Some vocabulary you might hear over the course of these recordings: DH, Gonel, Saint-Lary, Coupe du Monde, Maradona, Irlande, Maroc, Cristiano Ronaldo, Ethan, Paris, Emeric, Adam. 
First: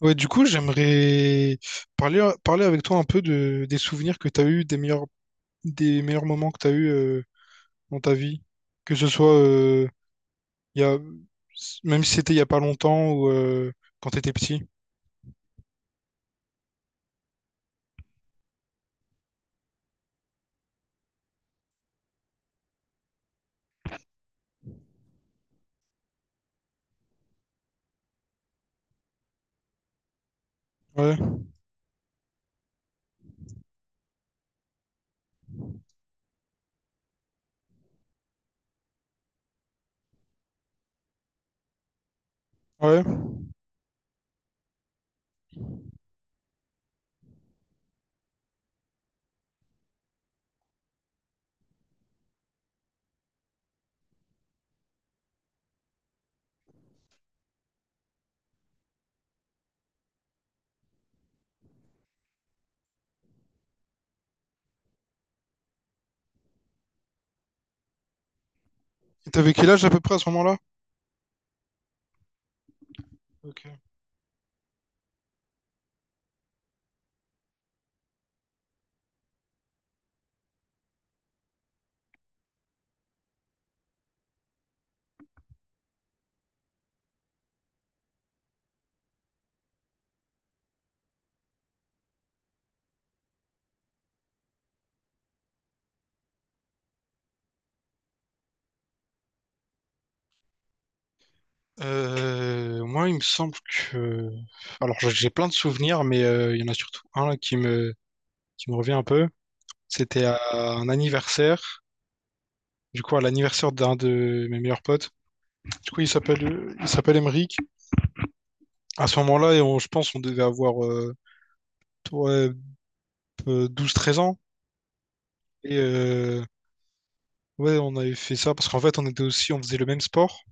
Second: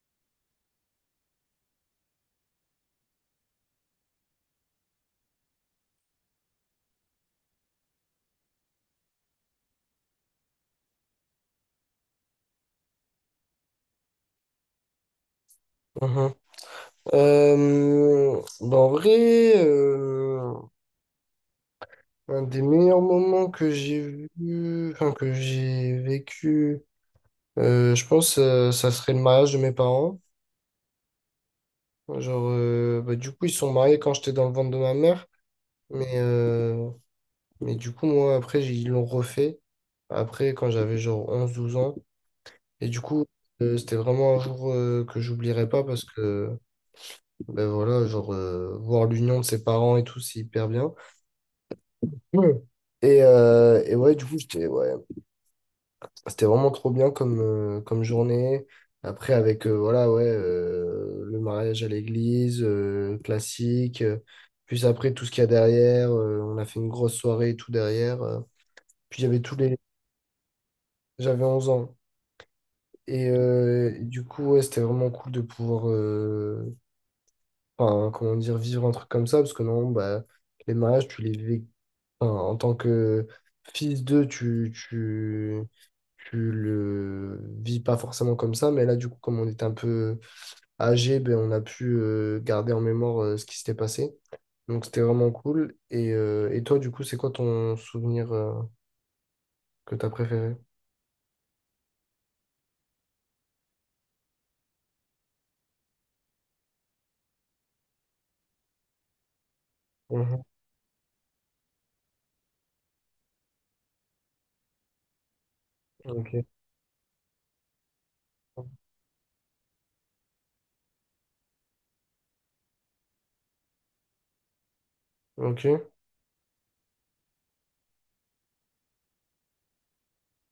Ouais, du coup, j'aimerais parler avec toi un peu des souvenirs que tu as eu, des meilleurs moments que tu as eu dans ta vie. Que ce soit il y a, même si c'était il y a pas longtemps ou quand tu étais petit. Mhm. Bah, en vrai, un des meilleurs moments que j'ai vu, enfin que j'ai vécu, je pense, ça serait le mariage de mes parents. Ouais, Genre, bah, du coup, ils se sont mariés quand j'étais dans le ventre de ma mère, mais, mais du coup, moi, après, ils l'ont refait, après, quand j'avais genre 11 12 ans. Et du ouais. coup, c'était vraiment un jour que j'oublierai pas parce que, ben voilà, genre, voir l'union de ses parents et tout, c'est hyper bien. Ouais. Et ouais, du coup, j'étais, ouais, c'était vraiment trop bien comme journée. Après, avec, voilà, ouais, le mariage à l'église, classique. Puis après, tout ce qu'il y a derrière. On a fait une grosse soirée et tout derrière. Puis Et j'avais t'avais tous quel les... âge à peu près à ce moment-là? J'avais 11 ans. Et, Ok. euh, et du coup, ouais, c'était vraiment cool de pouvoir, enfin, comment dire, vivre un truc comme ça. Parce que non, bah, les mariages, tu les vis, enfin, en tant que fils d'eux, tu le vis pas forcément comme ça, mais là, du coup, comme on était un peu âgé, ben, on a pu garder en mémoire ce qui s'était passé. Donc, c'était vraiment cool. Et toi, du coup, c'est quoi ton souvenir que tu as préféré? Moi, il me semble que... Alors, j'ai plein de souvenirs, mais il y en a surtout un là, qui me revient un peu. C'était à Mhm. un anniversaire, du coup, à l'anniversaire d'un de mes meilleurs potes. Du coup, Ok, il s'appelle Emeric. À ce moment-là, et je pense on devait avoir ouais, 12-13 ans. Et ok, ouais, on avait fait ça parce qu'en fait, on faisait le même sport.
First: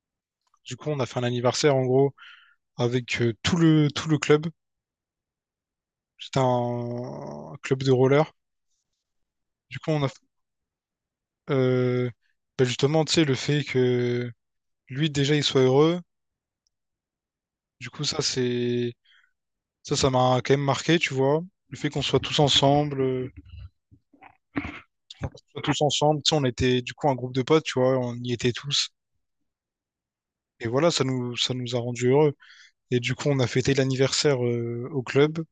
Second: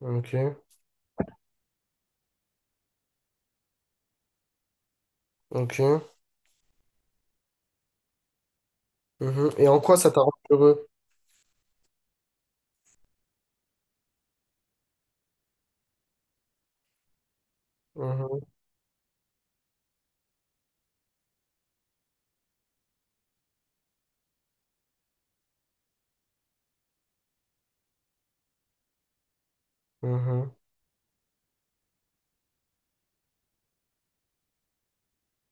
ok, Du coup, on a fait un anniversaire en gros avec tout le club. ok. C'était un club de roller. Mhm. Et Du en coup, quoi on a ça t'a rendu heureux? euh, bah, justement, tu sais, le fait que lui déjà il soit heureux. Du coup, ça Mhm. c'est Ça, ça m'a quand même marqué, tu vois. Le fait qu'on soit tous ensemble, tu sais, on était du coup un groupe de potes, tu vois, on y était tous. Mhm. Et voilà, ça nous a rendus heureux. Et du coup, on a fêté l'anniversaire au club.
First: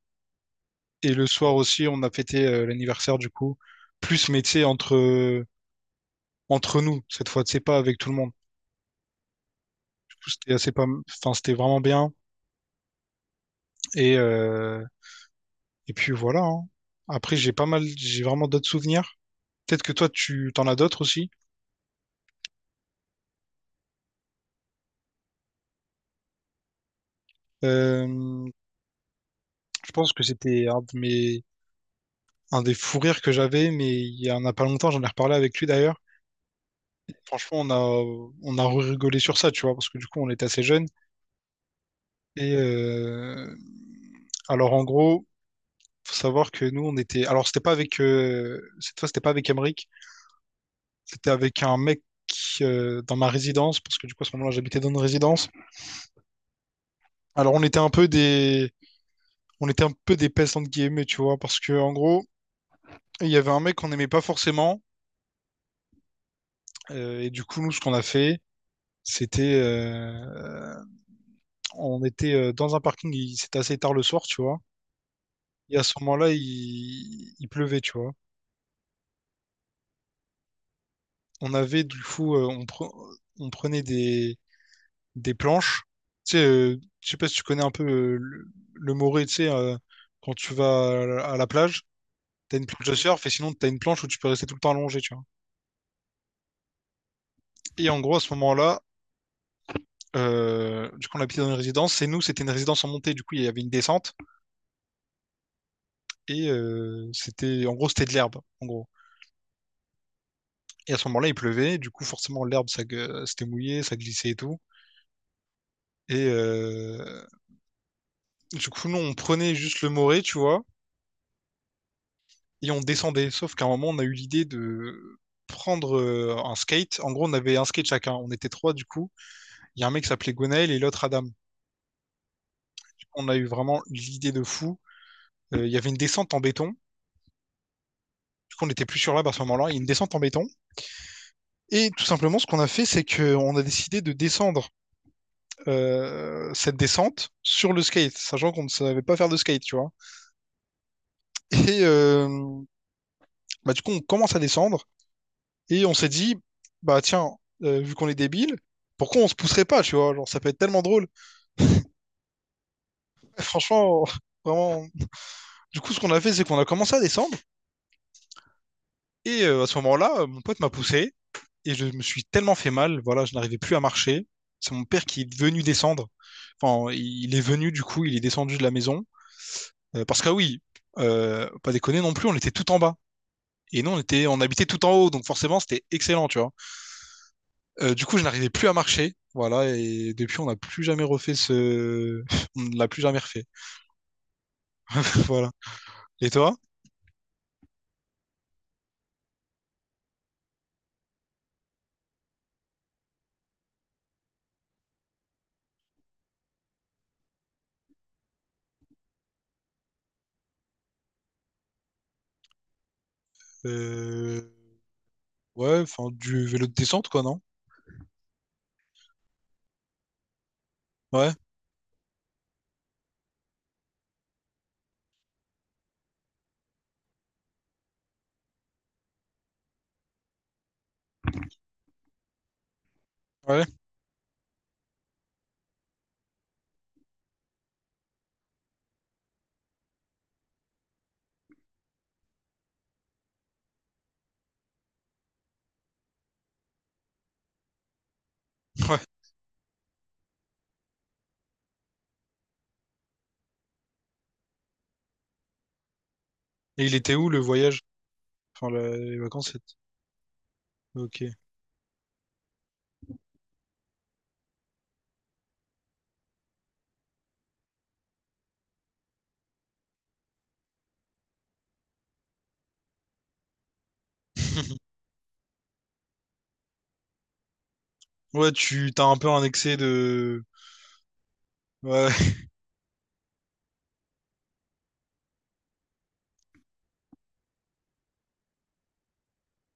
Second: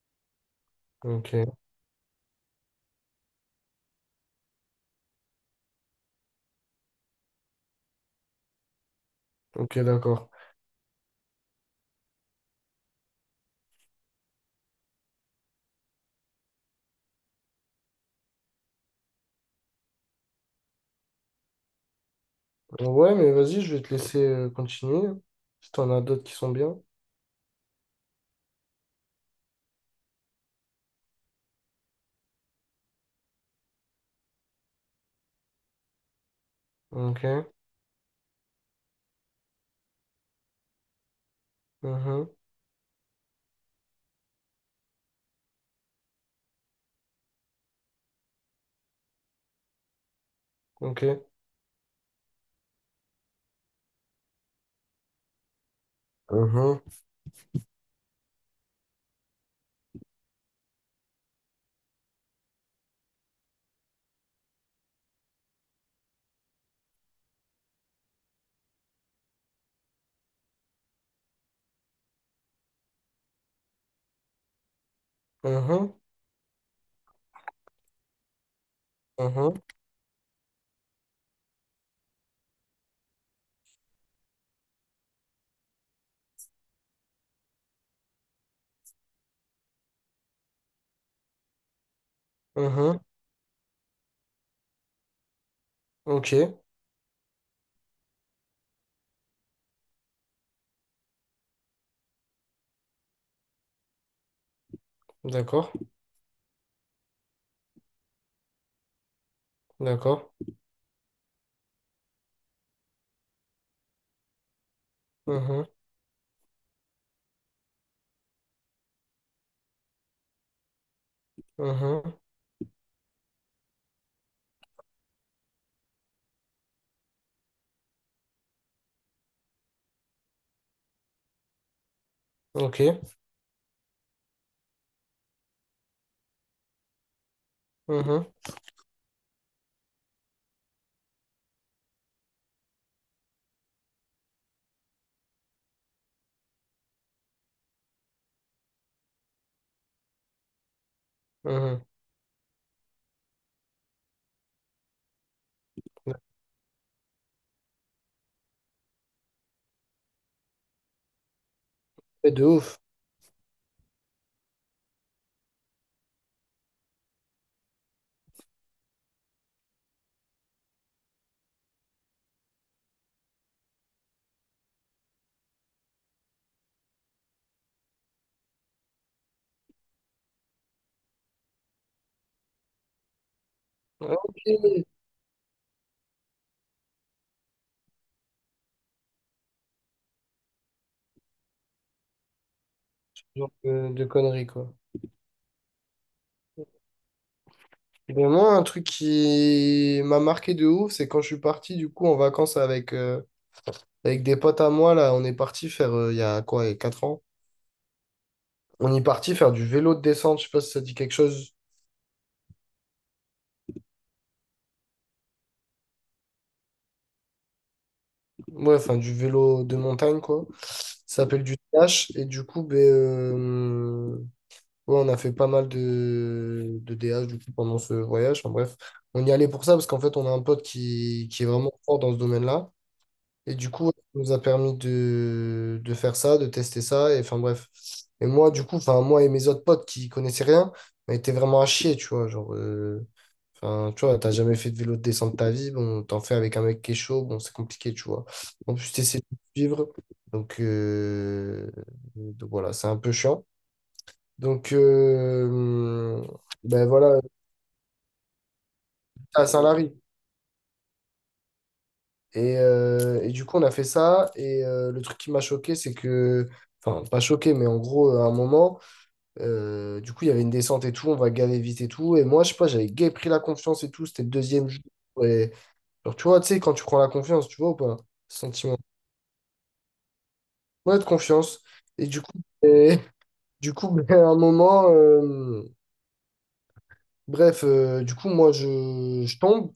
Et le soir Ok, aussi, on a fêté l'anniversaire du coup, plus, mais tu sais, entre nous, cette fois, tu sais, pas avec tout le monde. ok, Du coup, d'accord. c'était assez pas, enfin, c'était vraiment bien. Et, euh, et puis voilà, hein. Après, j'ai pas mal, j'ai vraiment d'autres souvenirs. Peut-être que toi, tu t'en as d'autres aussi. Ouais, mais vas-y, je vais te laisser continuer. Si t'en as d'autres qui sont bien. Euh, Je pense que c'était un de mes... un des fous rires que j'avais, mais il y en a pas longtemps, j'en ai reparlé avec lui d'ailleurs. Ok, Franchement, on a rigolé sur ça, tu vois, parce que du coup, on était assez jeunes. mhm, Et alors, en gros, faut savoir que nous, on était. Alors, c'était pas avec. Cette fois, c'était pas avec Emric, ok, c'était avec un mec qui, dans ma résidence, parce que du coup, à ce moment-là, j'habitais dans une résidence. mhm, Alors, on était un peu des. On était un peu des pestes, entre guillemets, tu vois, parce que, en gros, il y avait un mec qu'on n'aimait pas forcément. Et du coup, nous, ce qu'on a fait, c'était, on était dans un parking, c'était assez tard le soir, tu vois. Et à ce mhm, moment-là, il pleuvait, tu vois. mhm, On avait du coup, on prenait des planches. Tu sais, je sais pas si tu connais un peu le Morez, tu sais, quand tu vas à la plage, t'as une planche de mhm, surf et sinon t'as une planche où tu peux rester tout le temps allongé, tu vois. ok, Et en gros, à ce moment-là, du coup, on habitait dans une résidence. C'était une résidence en montée, du coup, il y avait une descente d'accord, et c'était, en gros, c'était de l'herbe, en gros. d'accord, Et à ce moment-là, il pleuvait, du coup, forcément, c'était mouillé, ça glissait et tout. mhm, Et du coup, nous, on prenait juste le moré, tu vois, mhm, et on descendait. Sauf qu'à un moment, on a eu l'idée de prendre un skate. En gros, on avait un skate chacun. On était trois, du coup. Il y a un mec qui s'appelait Gonel et l'autre Adam. Du ok, coup, on a eu vraiment l'idée de fou. Il y avait une descente en béton. Du mhm, coup, on n'était plus sur l'herbe à ce moment-là. Il y a une descente en béton. Et tout simplement, ce qu'on a fait, c'est qu'on a décidé de descendre cette descente sur le skate, sachant qu'on ne savait pas faire de skate, tu vois. Et mhm. Bah, du coup, on commence à descendre et on s'est dit, bah tiens, vu qu'on est débile, pourquoi on se pousserait pas, tu vois? Genre, ça peut être tellement drôle. Ouais, de ouf. Franchement, vraiment. Du coup, ce qu'on a fait, c'est qu'on a commencé à descendre et à ce moment-là, mon pote m'a poussé et je me suis tellement fait mal. Voilà, je n'arrivais plus à marcher. C'est mon père qui est venu descendre. Enfin, il est venu, du coup, il est descendu de la maison. Parce que, ah oui, pas déconner non plus, on était tout en bas. Et nous, Ah, ok, on habitait tout ce en haut, donc forcément, c'était excellent, tu vois. Du coup, je n'arrivais plus à marcher. Voilà, et depuis, on n'a plus jamais refait ce. On ne l'a plus jamais refait. genre de conneries, quoi. Voilà. Et toi? Et ben moi, un truc qui m'a marqué de ouf, c'est quand je suis parti, du coup, en vacances avec des potes à moi, là, on est parti faire, il y a quoi, il y a 4 ans, on est parti faire du vélo de descente, je sais pas si ça dit quelque chose. Euh, Ouais, enfin, du vélo de descente, quoi, non? Ouais, enfin du vélo de montagne, quoi. Ça Ouais, s'appelle du DH. Et du coup, ben, ouais, on a fait pas mal de DH du coup, pendant ce voyage. Enfin, bref, on y allait pour ça parce qu'en fait, on a un pote qui est vraiment fort dans ce domaine-là. Et ouais, du coup, ça nous a permis de faire ça, de tester ça. Et enfin bref. Et moi, du coup, enfin, moi et mes autres potes qui connaissaient rien, on était vraiment à chier, tu vois. Genre, enfin, tu vois, t'as jamais fait de vélo de descente de ta vie, bon, t'en fais avec un mec qui est chaud, bon, c'est compliqué, tu vois. En plus, ouais. t'essaies de suivre, donc, euh, donc voilà, c'est un peu chiant. Donc, ben Et il était voilà, où le voyage? Enfin, les à vacances, c'était- Saint-Lary. Ok. Et du coup, on a fait ça, et le truc qui m'a choqué, c'est que, enfin, pas choqué, mais en gros, à un moment, du coup, il y avait une descente et tout, on va galérer vite et tout, et moi, je sais pas, j'avais gay pris la confiance et tout, c'était le deuxième jour, et alors, tu vois, tu sais, quand tu prends la confiance, tu vois ou pas? Ce Ouais, sentiment. tu t'as un peu un excès de. Ouais, de confiance. Et du Ouais. coup, et du coup, à un moment, bref, du coup, moi, je tombe.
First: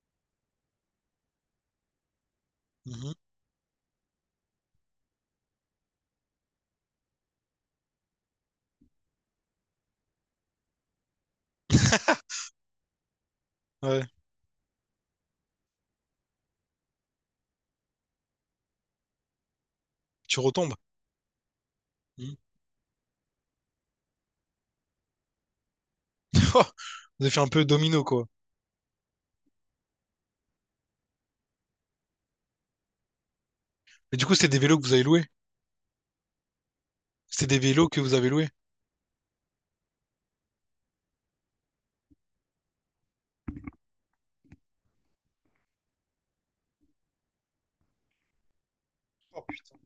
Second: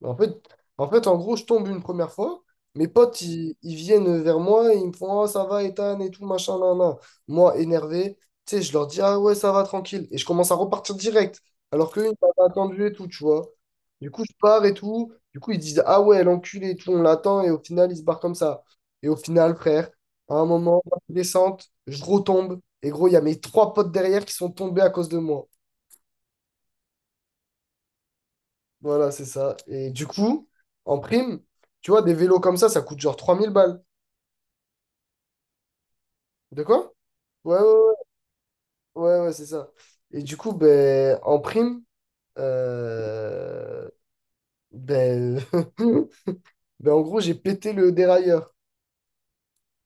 Bah, en fait, en gros, je tombe une première fois. Mes potes, ils viennent vers moi et ils me font Ah, ça va, Ethan, et tout, machin, nan, nan. Moi, énervé, tu sais, je leur dis Ah ouais, ça va, tranquille. Et je commence à repartir direct. Alors Mhm. qu'eux, ils m'avaient attendu et tout, tu vois. Ouais, Du coup, je pars et tout. Du coup, ils disent Ah ouais, l'enculé et tout, on l'attend. Et au final, ils se barrent comme ça. Et au final, frère, à tu un retombes. moment, descente, je Mhm. retombe. Et gros, il y a mes trois potes derrière qui sont tombés à cause de moi. Oh, vous avez fait un peu domino, quoi. Voilà, c'est ça. Et du coup, en prime, tu vois, des vélos comme ça coûte genre 3 000 balles. Mais du coup, c'est des vélos que vous avez loués. De quoi? C'est des Ouais, vélos ouais, que vous avez loués. ouais, ouais, ouais, c'est ça. Et du coup, ben, en prime, euh, ben, ben, en gros, j'ai pété le dérailleur. Oh, putain.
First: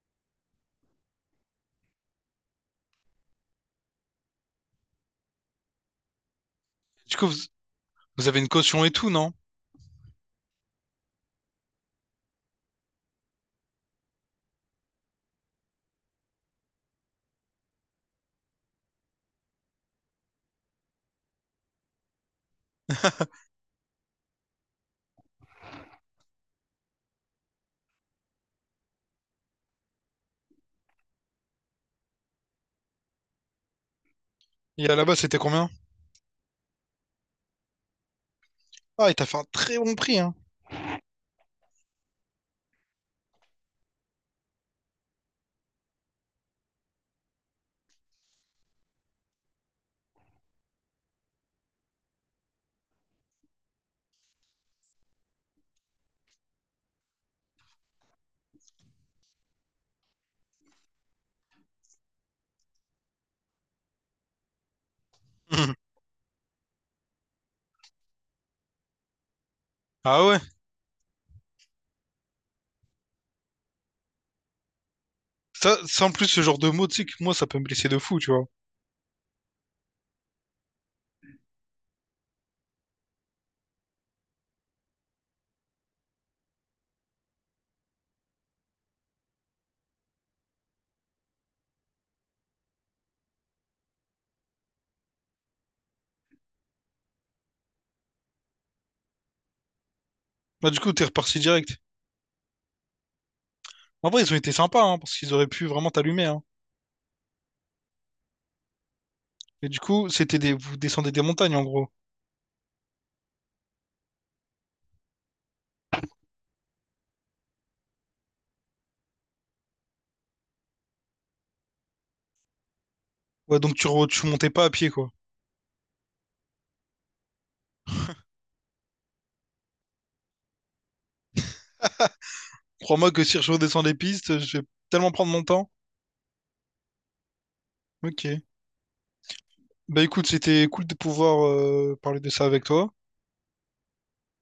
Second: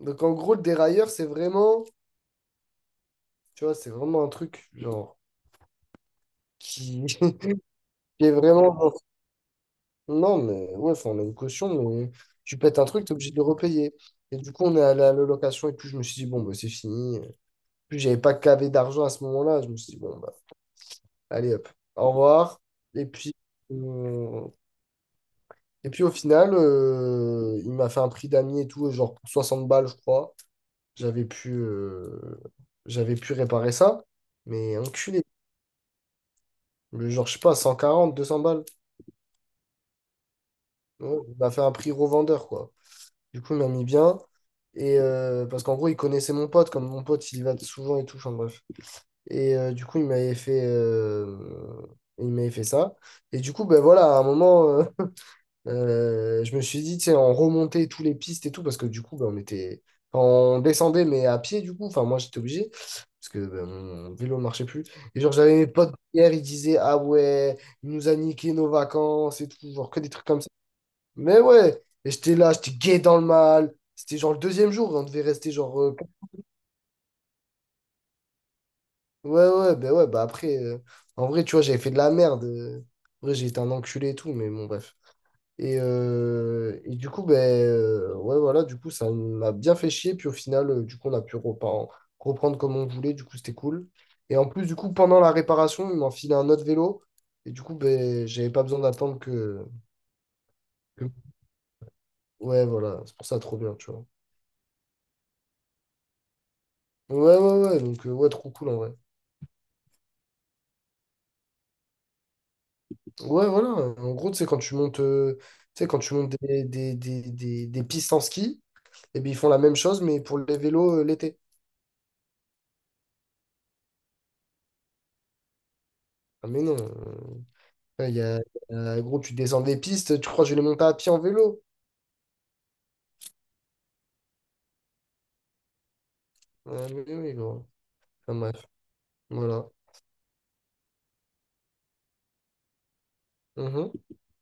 Donc, en gros, le dérailleur, c'est vraiment, tu vois, c'est vraiment un truc, genre, qui, Du coup, qui vous est avez une caution et vraiment. tout, non? Non, mais ouais, enfin, on a une caution, mais tu pètes un truc, t'es obligé de le repayer. Et du coup, on est allé à la location, et puis je me suis dit, bon, ben, c'est fini. Puis j'avais pas cavé d'argent à ce moment-là. Je me suis dit, bon, bah, allez hop, au revoir. Et puis, euh, et puis au final, il m'a fait un prix d'amis et tout, genre pour 60 balles, je crois. J'avais pu, euh, j'avais pu réparer ça. Mais Et à la base, enculé. c'était combien? Le Genre, je sais pas, 140 200 balles. Ah, il t'a fait un très bon prix, hein. Ouais, il m'a fait un prix revendeur, quoi. Du coup, il m'a mis bien. Et parce qu'en gros, il connaissait mon pote, comme mon pote, il y va souvent et tout. Enfin bref. Et du coup, il m'avait fait ça. Et du coup, ben voilà, à un moment, je me suis dit, tu sais, on remontait tous les pistes et tout, parce que du coup, ben, on était, enfin, on descendait, mais à pied, du coup. Enfin, moi, j'étais obligé, parce que ben, mon vélo ne marchait plus. Et genre, j'avais mes Mhm. potes hier, ils disaient, ah ouais, il nous a niqué nos vacances et tout, genre que des Ah trucs ouais. comme ça. Mais ouais, et j'étais là, j'étais gay dans le mal. C'était genre le deuxième jour, on devait rester Ça, genre sans plus ce genre de mots, tu sais que moi, ça peut me blesser de fou, tu vois. Ouais, ouais, bah après, en vrai, tu vois, j'avais fait de la merde. En vrai, j'ai été un enculé et tout, mais bon, bref. Et du coup, ben ouais, voilà, du coup, ça m'a bien fait chier. Puis au final, du coup, on a pu reprendre comme on voulait. Du coup, c'était cool. Et en plus, du coup, pendant la réparation, ils m'ont filé un autre vélo. Et du coup, ben, j'avais pas besoin d'attendre Bah, du coup, t'es que- reparti direct. Ouais, voilà, c'est pour ça, trop bien, tu vois. En vrai, ils ont été sympas, hein, parce qu'ils auraient pu vraiment t'allumer, hein. Ouais, ouais, ouais, donc, ouais, trop cool, en vrai. Et du coup, c'était des, vous descendez des montagnes, en gros. Ouais, voilà. En gros, tu sais, quand tu montes, tu sais, quand tu montes des pistes en ski, et bien, ils font la même chose, mais pour les vélos l'été. Ouais, donc tu montais pas à pied, quoi. Ah, mais non. Il y a, gros, tu descends des pistes, tu crois que je vais les monter à pied en vélo? Crois-moi que si je redescends les pistes, je vais tellement prendre mon temps. Ah, mais oui, gros. Enfin, Ok. bref, voilà. Bah écoute, c'était cool de pouvoir parler de ça avec toi. Mhm.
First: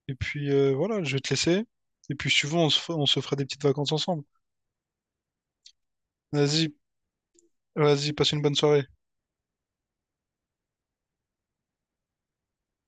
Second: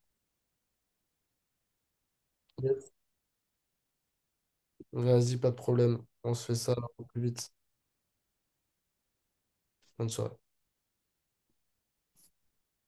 Et puis voilà, je vais te laisser. Et puis si tu veux, Yes. On se fera des petites vacances ensemble. Vas-y, pas de problème. On se fait Vas-y, ça au plus vite. vas-y, passe une bonne soirée. Bonne soirée.